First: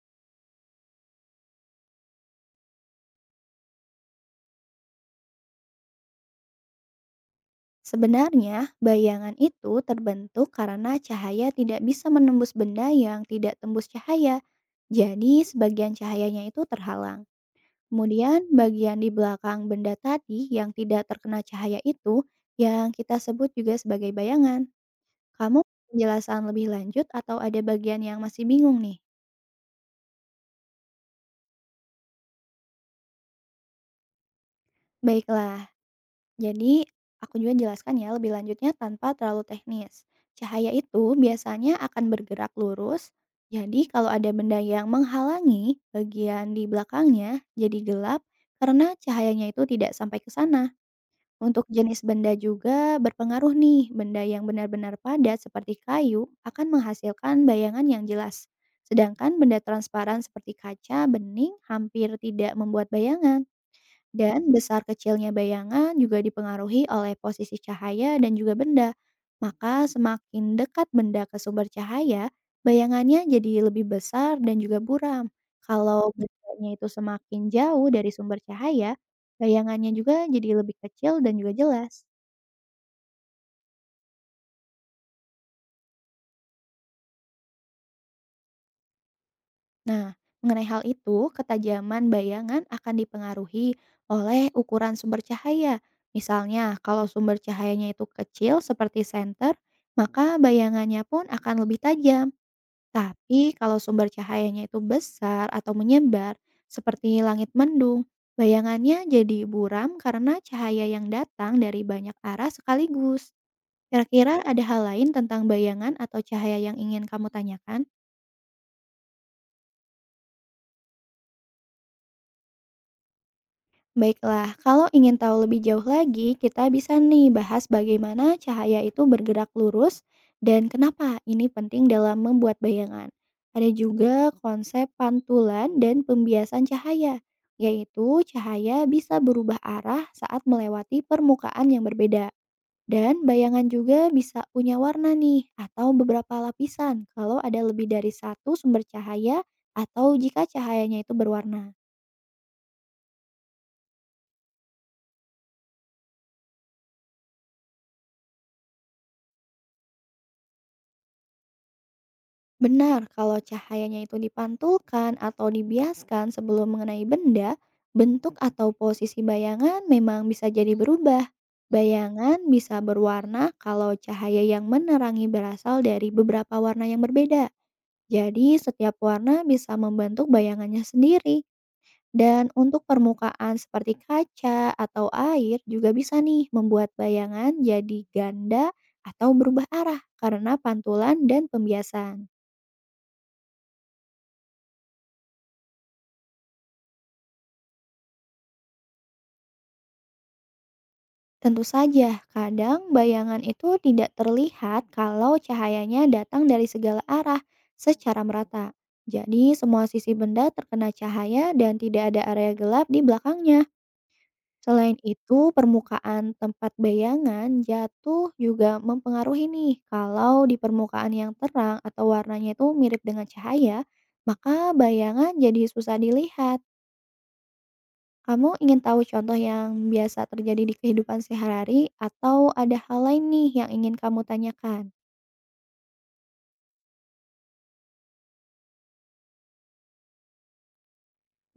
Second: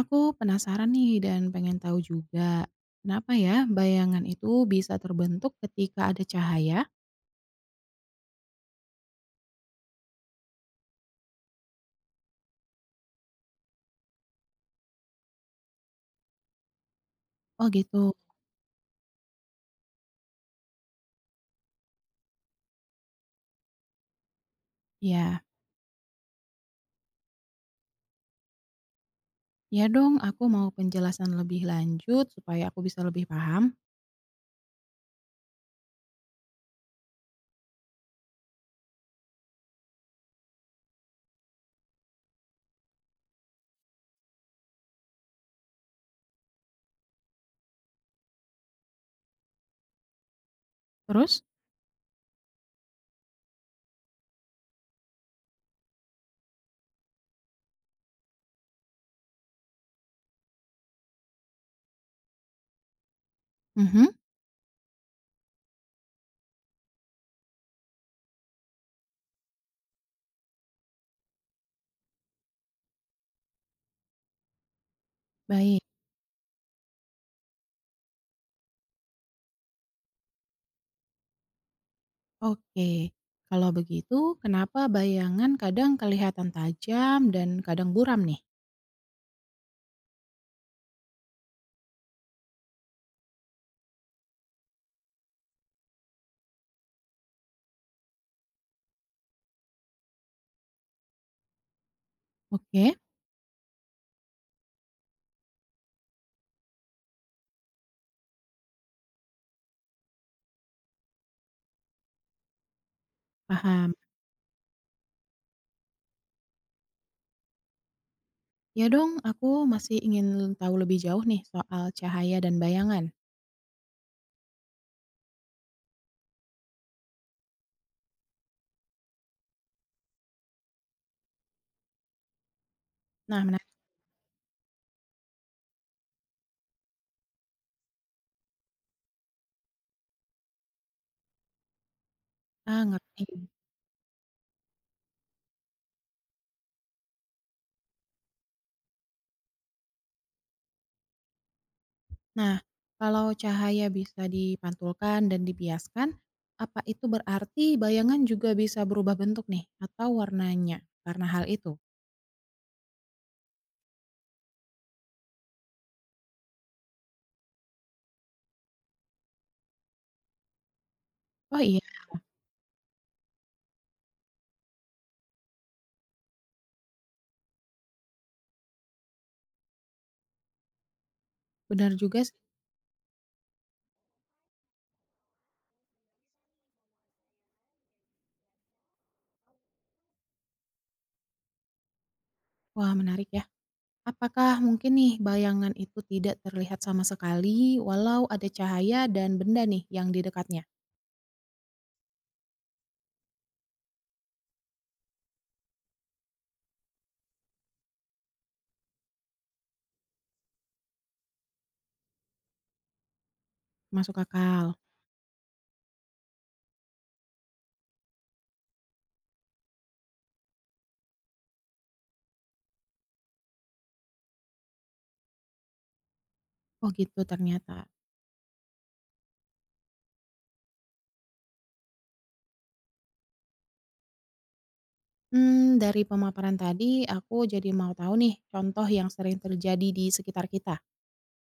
Aku penasaran nih dan pengen tahu juga, kenapa ya bayangan itu bisa terbentuk ketika ada cahaya? Sebenarnya, bayangan itu terbentuk karena cahaya tidak bisa menembus benda yang tidak tembus cahaya. Jadi, sebagian cahayanya itu terhalang. Oh gitu, Kemudian, bagian di belakang benda tadi yang tidak terkena cahaya itu yang kita sebut juga sebagai bayangan. ya. Kamu penjelasan lebih lanjut atau ada bagian yang masih bingung nih? Ya dong, aku mau penjelasan lebih lanjut supaya aku bisa lebih paham. Baiklah, jadi, aku juga jelaskan ya lebih lanjutnya tanpa terlalu teknis. Cahaya itu biasanya akan bergerak lurus, jadi kalau ada benda yang menghalangi bagian di belakangnya jadi gelap karena cahayanya itu tidak sampai ke sana. Terus? Untuk jenis benda juga berpengaruh nih, benda yang benar-benar padat seperti kayu akan menghasilkan bayangan yang jelas. Sedangkan benda transparan seperti kaca, bening, hampir tidak membuat bayangan. Mhm, Dan besar kecilnya bayangan juga dipengaruhi oleh posisi cahaya dan juga benda. Maka semakin dekat benda ke sumber cahaya, bayangannya jadi lebih besar dan juga buram. baik. Kalau bendanya itu semakin jauh dari sumber cahaya, bayangannya juga jadi lebih kecil dan juga jelas. Oke, kalau begitu kenapa bayangan kadang kelihatan tajam dan kadang buram nih? Nah, mengenai hal itu, ketajaman bayangan akan dipengaruhi oleh ukuran sumber cahaya. Misalnya, kalau sumber cahayanya itu kecil seperti senter, maka bayangannya pun akan lebih tajam. Oke, Tapi kalau sumber cahayanya itu besar atau menyebar, seperti langit mendung, bayangannya jadi buram karena cahaya yang datang dari banyak arah sekaligus. paham. Kira-kira ada hal lain tentang bayangan atau cahaya yang ingin kamu tanyakan? Ya dong, aku masih ingin tahu lebih jauh nih soal cahaya dan bayangan. Baiklah, kalau ingin tahu lebih jauh lagi, kita bisa nih bahas bagaimana cahaya itu bergerak lurus dan kenapa ini penting dalam membuat bayangan. Nah, menarik Ada juga konsep pantulan dan pembiasan cahaya, yaitu cahaya bisa berubah arah saat melewati permukaan yang berbeda. banget Dan nih. bayangan juga bisa punya warna nih, atau beberapa lapisan kalau ada lebih dari satu sumber cahaya atau jika cahayanya itu berwarna. Nah, kalau cahaya bisa dipantulkan dan dibiaskan, apa itu berarti bayangan juga bisa berubah bentuk nih atau warnanya karena hal itu? Benar, kalau cahayanya itu dipantulkan atau dibiaskan sebelum mengenai benda, bentuk atau posisi bayangan memang bisa jadi berubah. Oh iya, Bayangan bisa berwarna kalau cahaya yang menerangi berasal dari beberapa warna yang berbeda. Jadi, setiap warna bisa membentuk bayangannya sendiri. benar juga sih. Dan untuk permukaan seperti kaca atau air juga bisa nih membuat bayangan jadi ganda atau berubah arah karena pantulan dan pembiasan. Wah, menarik ya. Apakah mungkin nih bayangan itu tidak terlihat sama sekali walau ada cahaya dan benda nih yang di dekatnya? Tentu saja, kadang bayangan itu tidak terlihat kalau cahayanya datang dari segala arah secara merata. Jadi, semua sisi benda terkena cahaya dan tidak ada area gelap di belakangnya. Masuk akal. Selain itu, permukaan tempat bayangan jatuh juga mempengaruhi nih. Kalau di permukaan yang terang atau warnanya itu mirip dengan cahaya, maka bayangan jadi susah dilihat. Oh gitu ternyata. Kamu ingin tahu contoh yang biasa terjadi di kehidupan sehari-hari atau ada hal lain nih yang ingin kamu tanyakan? Hmm, dari pemaparan tadi aku jadi mau tahu nih contoh yang sering terjadi di sekitar kita.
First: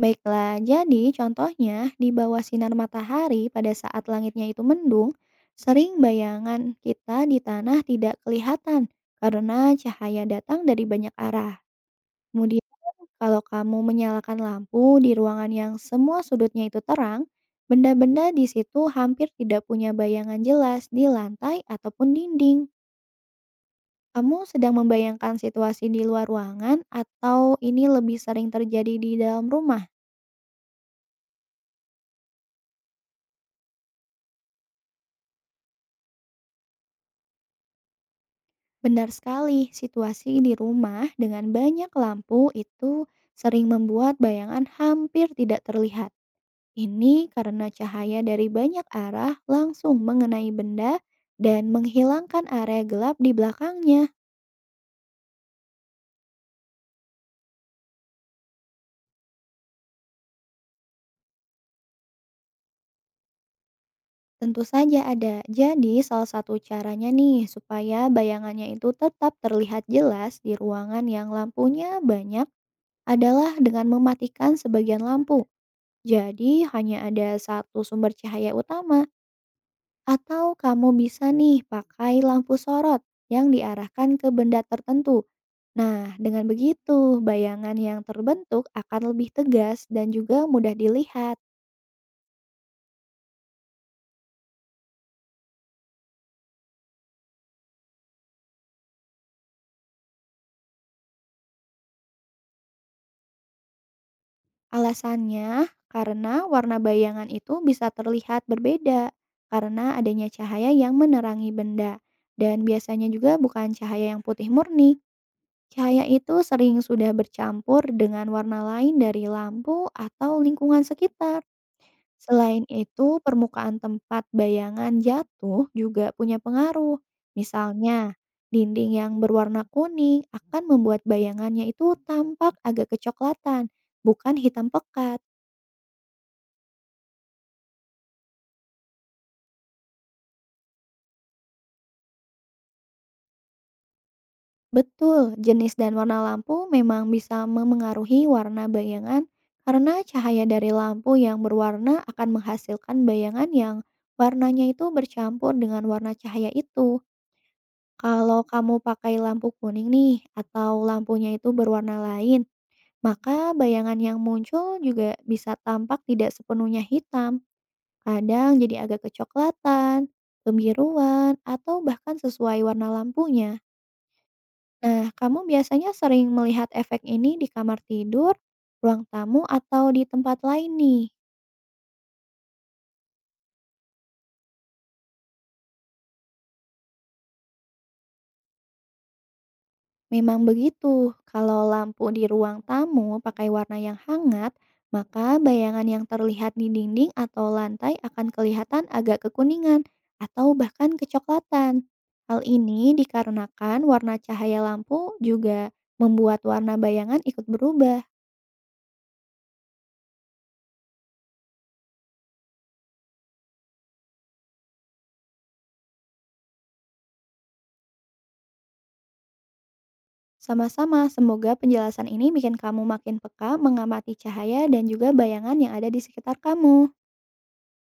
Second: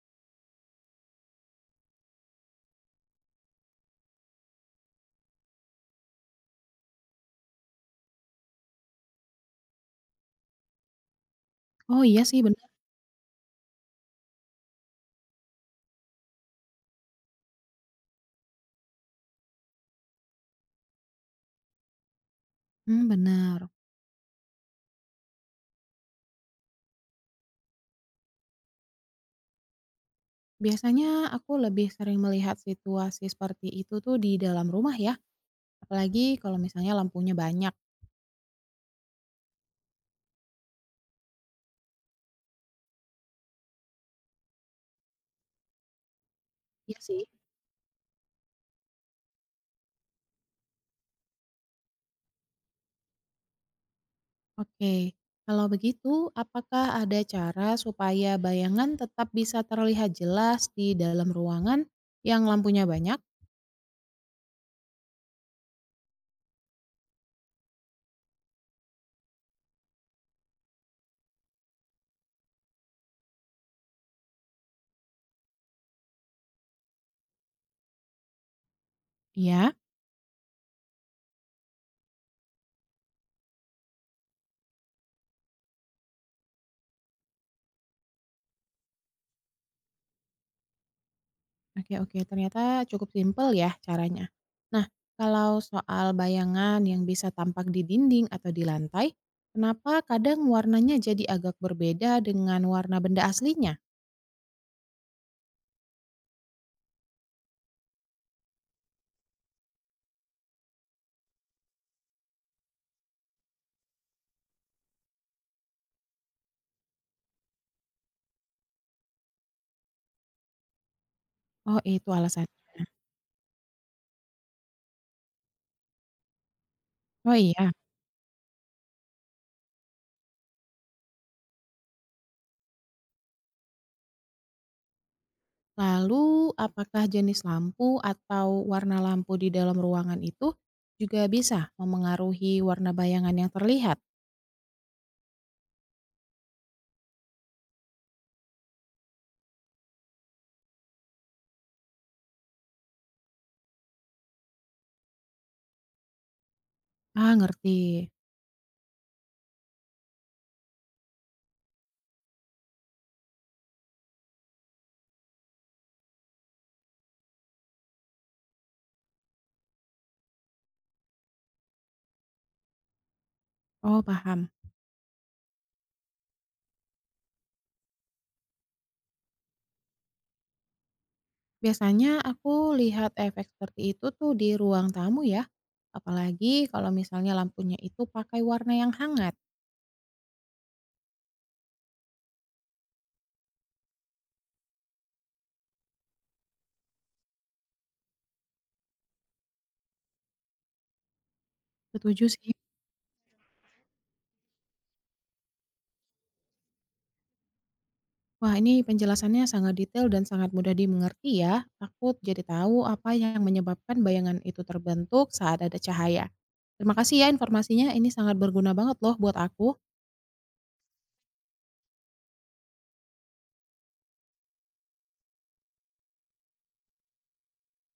Baiklah, jadi contohnya di bawah sinar matahari pada saat langitnya itu mendung, sering bayangan kita di tanah tidak kelihatan karena cahaya datang dari banyak arah. Oh iya sih Kemudian benar. kalau kamu menyalakan lampu di ruangan yang semua sudutnya itu terang, benda-benda di situ hampir tidak punya bayangan jelas di lantai ataupun dinding. Hmm, benar. Kamu sedang membayangkan situasi di luar ruangan atau ini lebih sering terjadi di dalam rumah? Biasanya aku lebih sering melihat situasi seperti itu tuh di dalam rumah ya, apalagi kalau misalnya lampunya banyak. Benar sekali, situasi di rumah dengan banyak lampu itu sering membuat bayangan hampir tidak terlihat. Iya Ini sih. karena cahaya dari banyak arah langsung mengenai benda dan menghilangkan area gelap di belakangnya. Oke, kalau begitu apakah ada cara supaya bayangan tetap bisa terlihat jelas di dalam ruangan yang lampunya banyak? Tentu saja ada. Jadi salah satu caranya nih supaya bayangannya itu tetap terlihat jelas di ruangan yang lampunya banyak adalah dengan mematikan sebagian lampu. Jadi hanya ada satu sumber cahaya utama Ya, atau kamu bisa nih pakai lampu sorot yang diarahkan ke benda tertentu. Nah, dengan begitu bayangan yang terbentuk akan lebih tegas dan juga mudah dilihat. oke oke, ternyata cukup simpel ya caranya. Nah, kalau soal bayangan yang bisa tampak di dinding atau di lantai, kenapa kadang warnanya jadi agak berbeda dengan warna benda aslinya? Alasannya karena warna bayangan itu bisa terlihat berbeda karena adanya cahaya yang menerangi benda dan biasanya juga bukan cahaya yang putih murni. Cahaya itu sering sudah bercampur dengan warna lain dari lampu atau lingkungan sekitar. Oh itu alasan, Selain itu, permukaan tempat bayangan jatuh juga punya pengaruh. oh iya. Misalnya, dinding yang berwarna kuning akan membuat bayangannya itu tampak agak kecoklatan, bukan hitam pekat. Lalu apakah jenis lampu atau warna lampu di dalam ruangan itu juga bisa memengaruhi warna bayangan yang terlihat? Betul, jenis dan warna lampu memang bisa memengaruhi warna bayangan karena cahaya dari lampu yang berwarna akan menghasilkan bayangan yang warnanya itu bercampur dengan warna cahaya itu. Ah ngerti. Kalau kamu pakai lampu kuning nih atau lampunya itu berwarna lain, maka bayangan yang muncul juga bisa tampak tidak sepenuhnya hitam. Kadang jadi agak kecoklatan, kebiruan, atau bahkan sesuai warna lampunya. Oh paham. Nah, kamu biasanya sering melihat efek ini di kamar tidur, ruang tamu, atau di tempat lain nih? Biasanya aku lihat efek seperti itu tuh di ruang tamu ya, apalagi kalau misalnya lampunya itu pakai warna yang hangat. Memang begitu, kalau lampu di ruang tamu pakai warna yang hangat, maka bayangan yang terlihat di dinding atau lantai akan kelihatan agak kekuningan atau bahkan kecoklatan. Setuju Hal sih. ini dikarenakan warna cahaya lampu juga membuat warna bayangan ikut berubah. Wah, ini penjelasannya sangat detail dan sangat mudah dimengerti ya. Aku jadi tahu apa yang menyebabkan bayangan itu terbentuk saat ada cahaya. Terima kasih ya informasinya, ini sangat berguna banget loh buat aku. Sama-sama, semoga penjelasan ini bikin kamu makin peka mengamati cahaya dan juga bayangan yang ada di sekitar kamu.